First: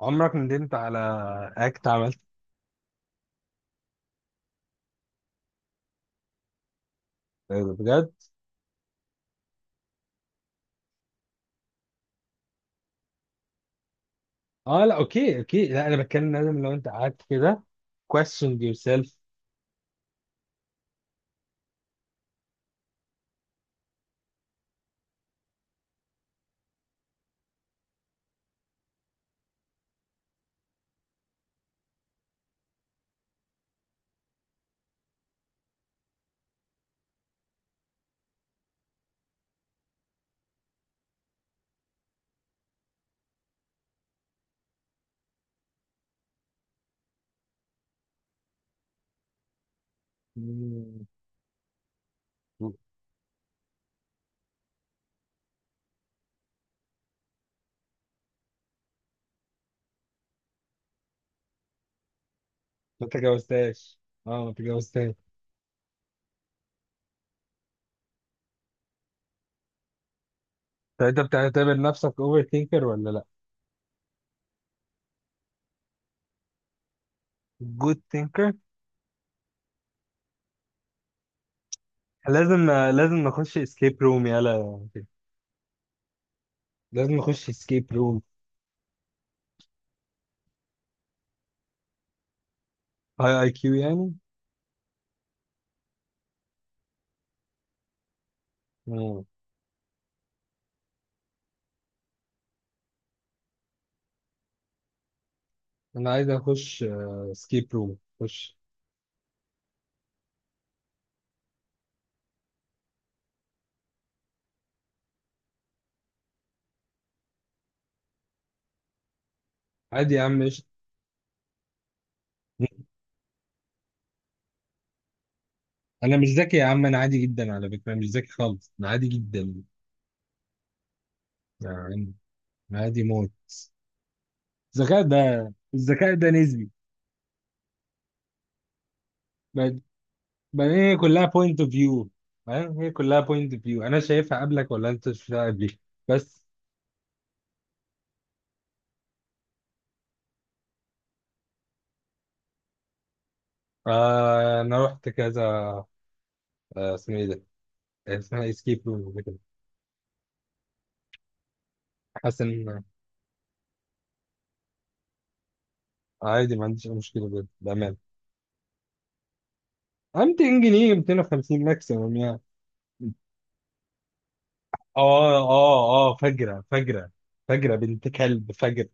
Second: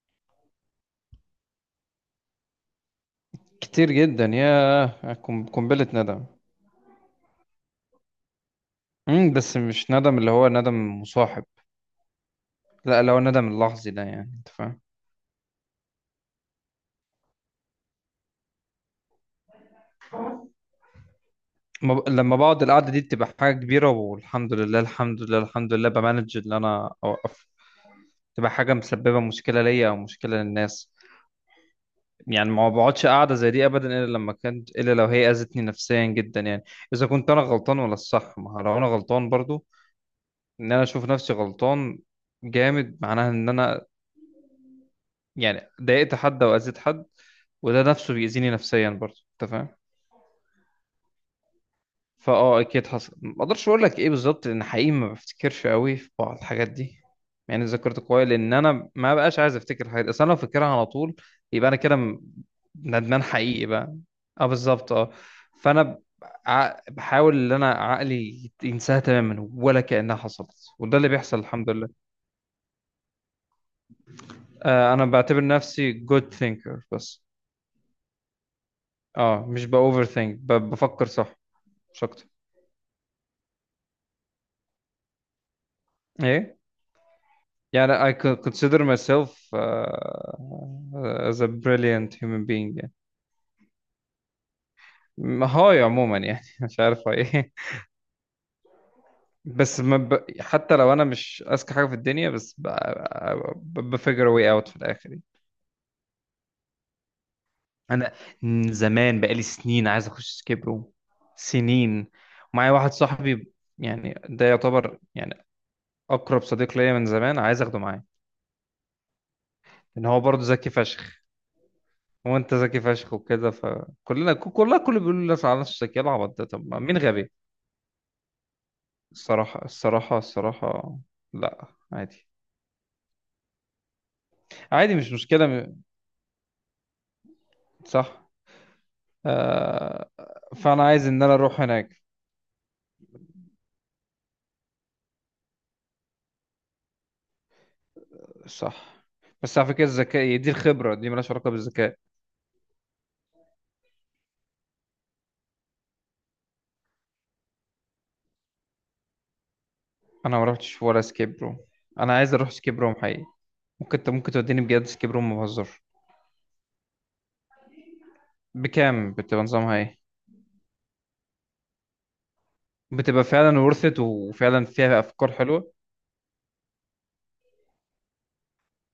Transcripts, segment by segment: عمرك ندمت على اكت عملت؟ كتير جدا يا قنبلة ندم. بجد؟ بس مش ندم اللي هو ندم مصاحب، لا اللي هو الندم اللحظي ده، يعني انت فاهم. اه، لا، اوكي اوكي، لا، انا بتكلم، لازم، لو انت قعدت كده question yourself. ما ب- لما بقعد القعدة دي بتبقى حاجة كبيرة، والحمد لله الحمد لله بمانج اللي انا اوقف، تبقى حاجة مسببة مشكلة ليا او مشكلة للناس. يعني ما بقعدش قاعدة زي دي ابدا الا لما كانت، الا لو هي اذتني نفسيا جدا يعني. اذا كنت انا غلطان ولا الصح، ما هو لو انا غلطان برضو، ان انا اشوف نفسي غلطان جامد، معناها ان انا يعني ضايقت حد او اذيت حد، وده نفسه بيأذيني نفسيا برضه، انت فاهم. مم. اكيد حصل، ما اقدرش اقول لك ايه بالظبط لان حقيقي ما بفتكرش قوي في بعض الحاجات دي، يعني ذاكرت كويس لان انا ما بقاش عايز افتكر الحاجات دي، اصل انا لو فاكرها على طول يبقى انا ما ندمان حقيقي بقى. تجاوزتهاش، اه، اه ما بالظبط اه. تجاوزتهاش. فانا ب- بحاول ان انا عقلي ينساها تماما ولا كأنها حصلت، وده طب اللي انت بيحصل الحمد بتعتبر لله. نفسك اوفر ثينكر ولا لا؟ آه انا بعتبر نفسي good thinker بس. جود ثينكر. اه مش ب overthink، بفكر صح مش اكتر. لازم لازم نخش اسكيب روم، يلا. ايه؟ لازم نخش اسكيب يعني I روم. could consider myself as a brilliant human being يعني. هاي اي كيو يعني. هاي عموما يعني مش عارف هاي ايه. مم. بس ما ب... حتى لو انا مش اذكى حاجه في الدنيا، بس بفجر واي اوت في الاخر يعني. انا عايز اخش اسكيب روم، انا خش. من زمان بقالي سنين عايز اخش سكيب روم، سنين. معايا واحد صاحبي يعني ده يعتبر يعني اقرب صديق ليا، من زمان عايز اخده معايا لان عادي هو يا عم، برضه مش. ذكي فشخ. هو انت ذكي فشخ وكده، كلها الكل بيقول لي على نفسه ذكي انا مش العبط ده، ذكي يا طب ما عم، انا مين عادي غبي؟ جدا على فكره، مش ذكي خالص، انا عادي جدا. الصراحة لا، يعني عادي، عادي موت. عادي الذكاء مش مشكلة ده، م- الذكاء ده نسبي. صح، بعد- آه. بعدين فأنا هي عايز إن كلها أنا بوينت أروح اوف هناك. فيو. فاهم، هي كلها بوينت اوف فيو، انا شايفها قبلك ولا انت شايفها قبلي؟ بس. صح، بس على فكرة الذكاء دي، الخبرة دي مالهاش علاقة بالذكاء. انا رحت كذا، اسمه ايه ده، اسمها اسكيب روم كده. أنا ما رحتش ولا سكيب روم، أنا عايز حاسس أروح سكيب ان روم حقيقي. ممكن أنت ممكن توديني بجد سكيب روم، ما بهزرش. عادي، ما عنديش اي مشكله، بجد بامان. بكام بتبقى؟ نظامها إيه؟ 200 جنيه، 250 ماكسيمم يعني. بتبقى فعلا ورثت وفعلا فيها أفكار اه حلوة. اه اه، فجرة فجرة، فجرة بنت كلب، فجرة.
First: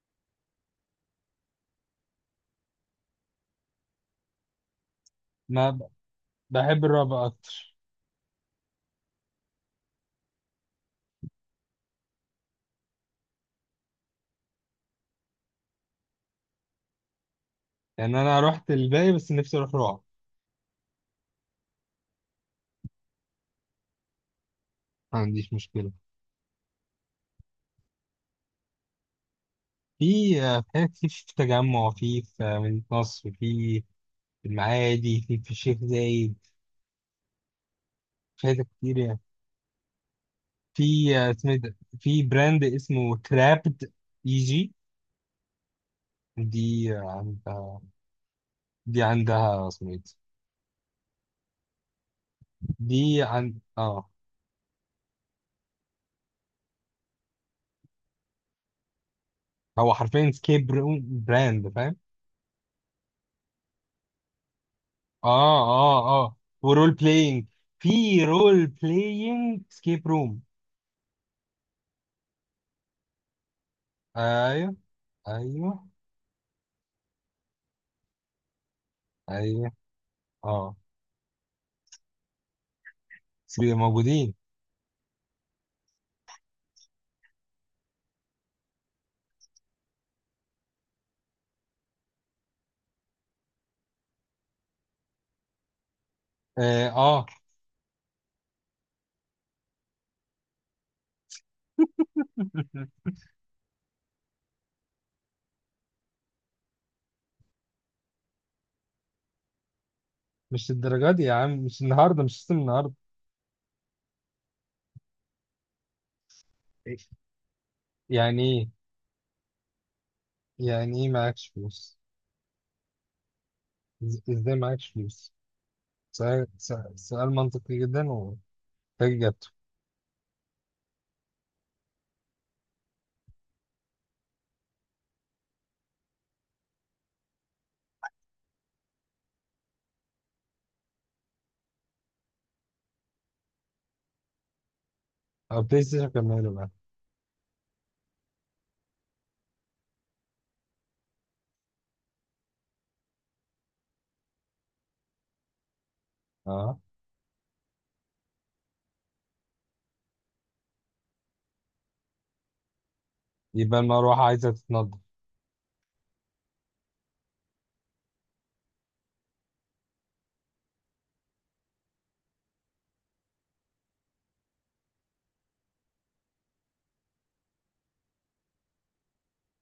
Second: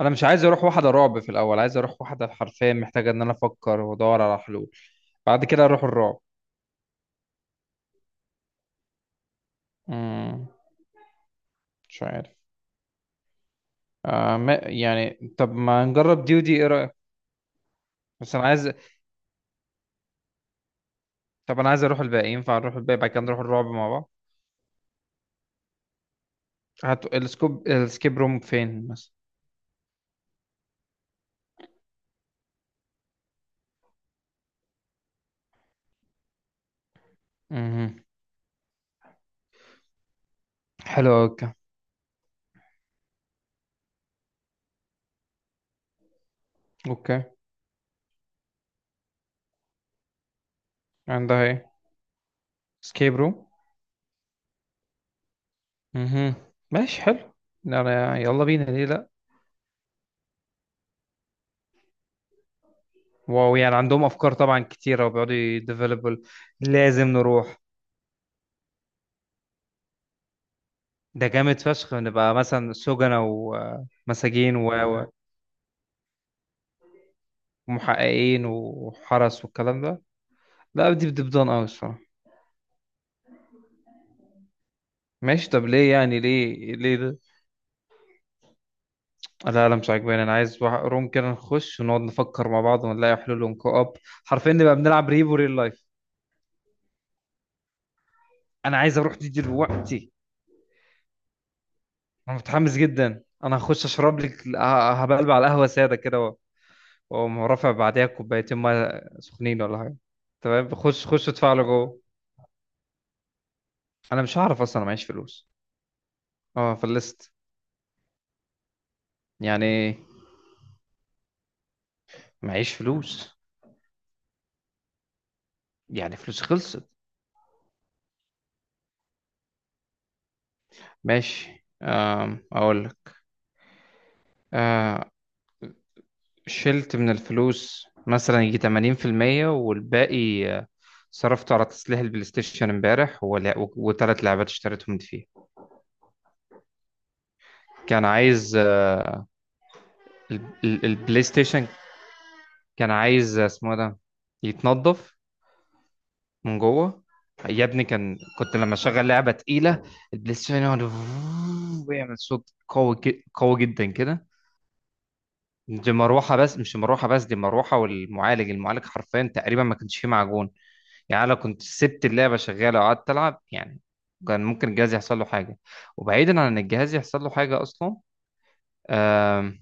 انا مش عايز اروح واحده رعب في الاول، عايز اروح واحده حرفيا محتاجه ان انا افكر وادور على حلول، بعد كده ما ب- اروح الرعب. بحب الرعب اكتر. امم مش عارف. آه ما يعني، طب ما نجرب دي ودي، ايه رايك؟ يعني بس انا انا رحت عايز، الباقي، بس نفسي اروح رعب. طب انا عايز اروح الباقي، ينفع نروح الباقي بعد كده نروح الرعب مع بعض. ما عنديش مشكلة. هات السكوب، السكيب روم فين مثلا؟ في حاجات كتير، في التجمع، في مدينة نصر، في في المعادي، في الشيخ زايد. امم في حاجات كتير يعني. حلو في أوي، اوكي. اسمه إيه ده، في براند اسمه كرابد جي، دي اوكي. عندها، دي عندها اسمه ايه ده؟ عندها ايه؟ سكيب دي روم. عند امم ماشي حلو. أنا يلا بينا، ليه لا؟ هو حرفيا سكيب، براند فاهم. واو، يعني عندهم افكار طبعا كتيره وبيقعدوا اه اه يديفلوبل. اه، ورول لازم بلاينج، نروح. في رول بلاينج سكيب روم. ده جامد فشخ، نبقى مثلا سجنة ومساجين ايوه و- ايوه ومحققين وحرس ايوه، والكلام ده. اه. لا دي بتبدون قوي الصراحة. موجودين. ماشي، طب ليه؟ يعني ليه؟ ليه ده؟ لا مش عاجباني، انا عايز روم كده نخش ونقعد نفكر مع بعض ونلاقي حلول ونكو اب، حرفيا نبقى بنلعب ريبو ريل لايف. اه. انا عايز اروح دي دلوقتي. انا متحمس جدا، انا هخش اشرب لك هبلبع على القهوة سادة كده واقوم رافع بعديها كوبايتين ميه سخنين ولا حاجة. مش تمام خش، الدرجة دي خش يا عم، ادفع له مش جوه. النهاردة، مش السيستم النهاردة. انا مش هعرف اصلا، انا معيش فلوس. اه فلست. يعني ايه؟ يعني يعني ايه معاكش فلوس؟ معيش فلوس. ازاي معاكش فلوس؟ يعني فلوس سؤال خلصت. سؤال سؤال منطقي جدا، وفاك اجابته. ماشي، اقول لك. آه، شلت من الفلوس مثلا يجي 80%، والباقي صرفته على تصليح البلاي ستيشن امبارح، و3 لعبات اشتريتهم دي. او بلاي ستيشن كمله بقى. كان عايز البلاي ستيشن كان عايز، اسمه إيه ده، يتنضف من اه، جوه. يا ابني كان، كنت لما اشغل لعبة تقيلة البلاي ستيشن يقعد ويعمل صوت قوي، قوي يبقى جدا المروحة كده. عايزة تتنضف. دي مروحة بس، مش مروحة بس، دي مروحة والمعالج، المعالج حرفيا تقريبا ما كانش فيه معجون. يعني أنا لو كنت سبت اللعبة شغالة وقعدت ألعب يعني، كان ممكن الجهاز يحصل له حاجة. وبعيدا عن إن الجهاز يحصل له حاجة أصلا، آم،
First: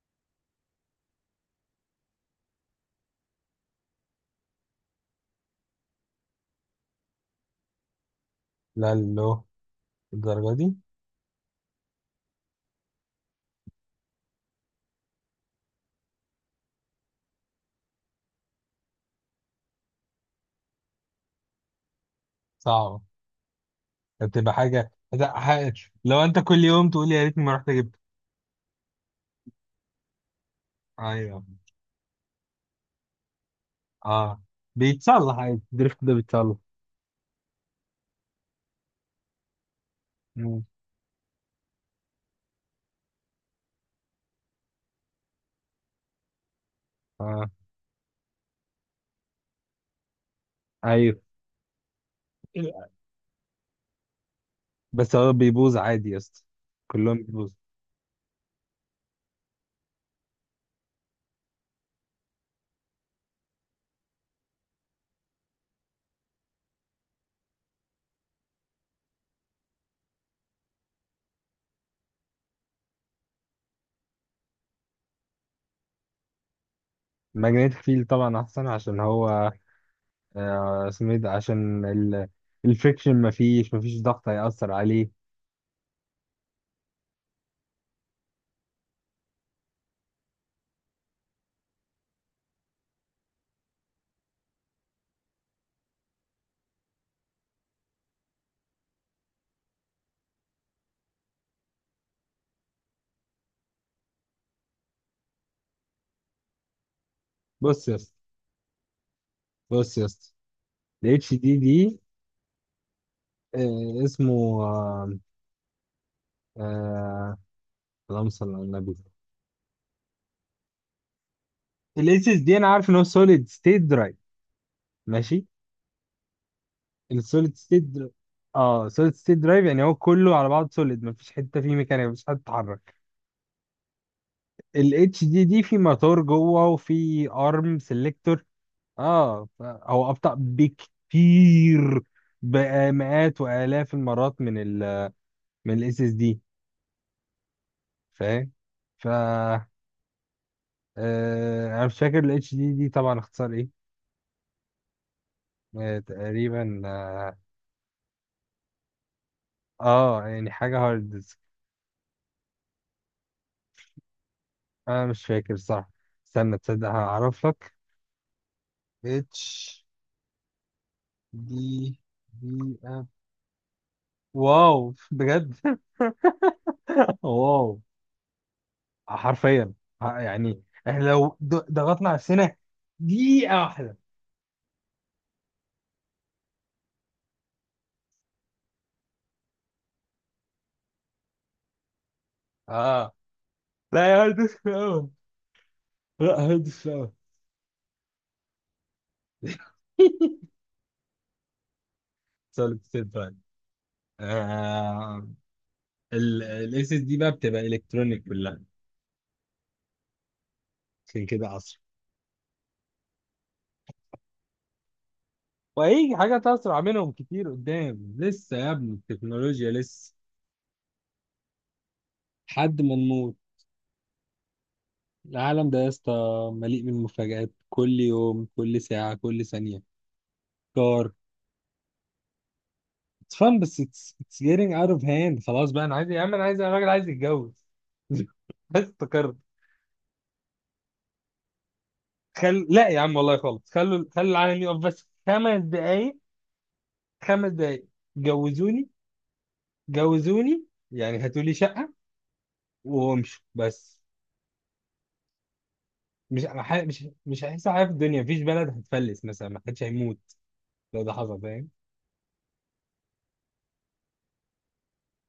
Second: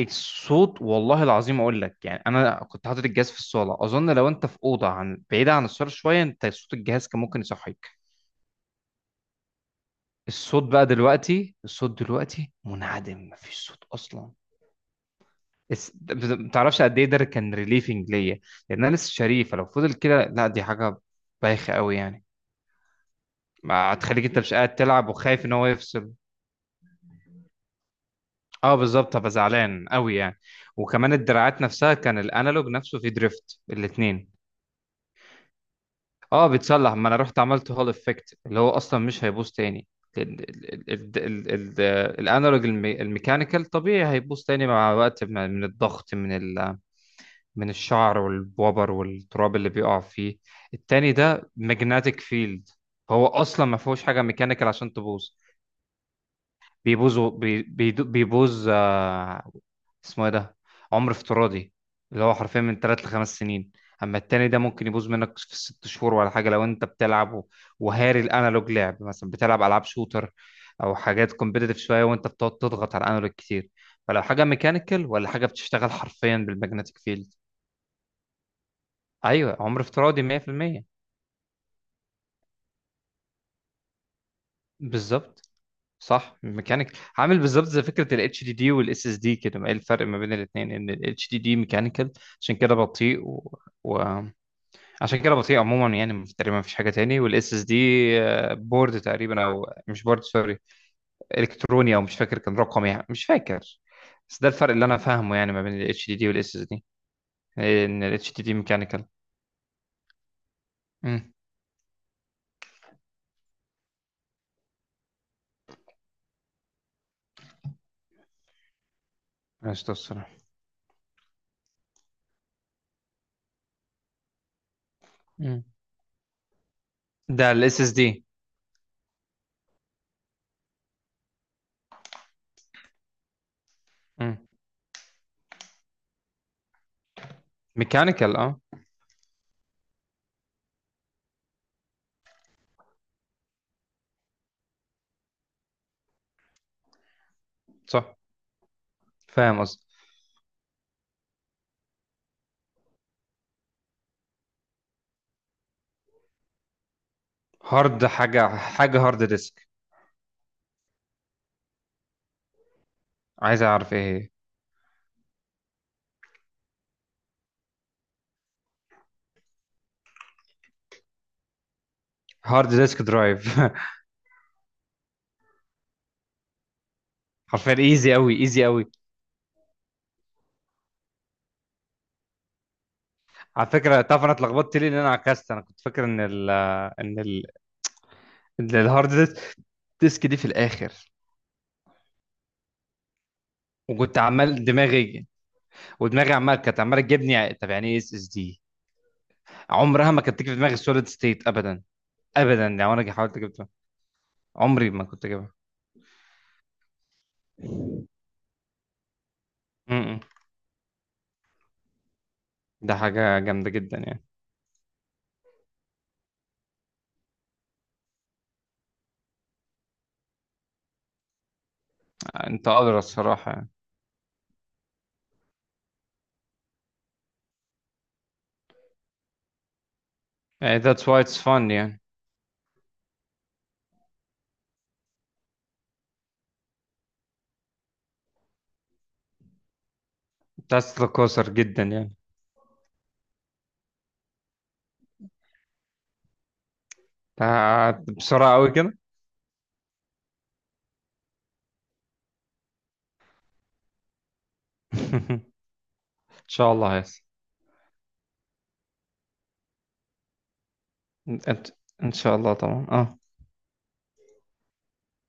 الصوت والله العظيم أقول لك، يعني أنا كنت حاطط الجهاز في الصالة، أظن لو أنت في أوضة عن بعيدة عن الصالة شوية، أنت صوت الجهاز كان ممكن يصحيك. لا، لو الدرجة الصوت دي بقى دلوقتي، الصوت دلوقتي منعدم، مفيش صوت أصلا. ما تعرفش قد ايه ده كان ريليفنج ليا، لان انا لسه شريف، لو فضل كده لا دي حاجه بايخه قوي يعني. صعبة. ما هتخليك انت هتبقى مش قاعد حاجة، تلعب وخايف ان هو يفصل. لو انت كل يوم تقول لي يا ريتني ما رحت جبت. اه بالظبط، هبقى زعلان قوي يعني. وكمان ايوه، الدراعات نفسها كان الانالوج نفسه فيه دريفت، الاثنين. اه، بيتصلح عادي، الدريفت ده اه بيتصلح. بيتصلح، ما انا رحت عملت هول افكت اللي هو اصلا مش هيبوظ تاني. ال- مم. ال- ال- ال- ال- الانالوج، الميكانيكال طبيعي هيبوظ تاني مع وقت، من الضغط، اه. من الشعر والبوبر والتراب اللي بيقع فيه. التاني ايوه، ده ماجنتيك فيلد، فهو اصلا ما فيهوش حاجه ميكانيكال عشان بس تبوظ. هو بيبوظ عادي يا اسطى. كلهم بيبوظ، بيبوظ. بيبوظ، اسمه ايه ده، عمر افتراضي، اللي هو حرفيا من 3 ل5 سنين. اما التاني ده ممكن يبوظ منك في 6 شهور ولا حاجه لو انت بتلعب وهاري الانالوج لعب، مثلا بتلعب العاب شوتر او حاجات كومبيتيتيف شويه وانت بتقعد تضغط على الانالوج كتير. فلو حاجه ميكانيكال، ولا حاجه بتشتغل حرفيا بالماجنتيك فيلد. الماجنيتيك فيل طبعا احسن عشان هو، ايوه، عمر افتراضي 100%، اسمه ايه ده، عشان ال... الفريكشن، مفيش ضغط هيأثر عليه. بالظبط. صح، ميكانيك عامل بالظبط زي فكره الاتش دي دي والاس اس دي كده. ما ايه الفرق ما بين الاثنين؟ ان الاتش دي دي ميكانيكال عشان كده بطيء و... عشان كده بطيء عموما يعني، تقريبا مفيش حاجه تاني. والاس اس دي بورد تقريبا، او مش بورد سوري، الكتروني، او مش فاكر كان رقم يعني، مش فاكر. بس ده الفرق اللي انا فاهمه يعني ما بين الاتش دي دي والاس اس دي، بص يا ان اسطى، الاتش دي دي ميكانيكال. بص يا اسطى، ال امم اتش دي دي. اسمه، آه، اللهم صل على النبي. ماشي توصل. الاس اس دي، انا عارف ان هو سوليد ستيت درايف. ماشي، ده السوليد الاس ستيت. اس دي. اه، سوليد ستيت درايف، يعني هو كله على بعض سوليد، مفيش حته فيه ميكانيكا، مفيش حته تتحرك. ال اتش دي دي في موتور جوه، وفي ارم ميكانيكال سيلكتور. اه، اه، هو ابطأ بكتير، بقى مئات والاف المرات من ال من الاس اس دي. صح. فاهم. ف فاهم قصدي. انا مش فاكر الاتش دي دي طبعا اختصار ايه. تقريبا اه. هارد، حاجه هارد ديسك، يعني حاجه هارد ديسك. عايز اعرف ايه هي. انا مش فاكر صح، استنى تصدق هعرف لك. اتش دي دي هارد ديسك اف. درايف. واو بجد. حرفيا واو. ايزي قوي، ايزي قوي. حرفيا، يعني احنا لو ضغطنا على السنة دقيقة على واحدة. فكره تعرف انا اتلخبطت ليه؟ لان انا عكست، انا كنت فاكر ان ال ان ال إن الهارد ديسك دي في الاخر، اه، لا وكنت يا هندس، عمال في الأول. دماغي، ودماغي لا عمال هندس، كانت في عماله الأول. تجيبني طب يعني ايه اس اس دي، عمرها ما كانت تيجي في دماغي سوليد ستيت ابدا. ابدا سوليد لو ستيت انا فعلا. حاولت اجيبها عمري ما كنت اجيبها. الاس اس دي بقى بتبقى الكترونيك كلها، م- م. عشان كده اسرع. ده حاجه جامده جدا يعني. وهيجي حاجات اسرع منهم كتير قدام، لسه يا ابني التكنولوجيا لسه، انت لحد ما قادر نموت. الصراحه يعني. العالم ده يا اسطى مليء بالمفاجآت، كل يوم، كل ساعة، كل ثانية. يعني that's كار، why it's fun يعني. It's fun، بس it's getting out of hand، خلاص بقى. انا عايز يا عم، انا عايز، الراجل عايز يتجوز. بس افتكرت. بس قاصر جدا يعني. لا يا عم والله، خالص، خلوا خلوا العالم يقف بس 5 دقايق. 5 دقايق، بسرعة قوي جوزوني كده. جوزوني، يعني هاتوا لي شقة وامشوا بس. ان شاء الله مش هيحصل. مش هيحصل حاجة في الدنيا، مفيش بلد هتفلس مثلا، ما حدش هيموت لو ده حصل، فاهم. انت ان شاء الله طبعا اه.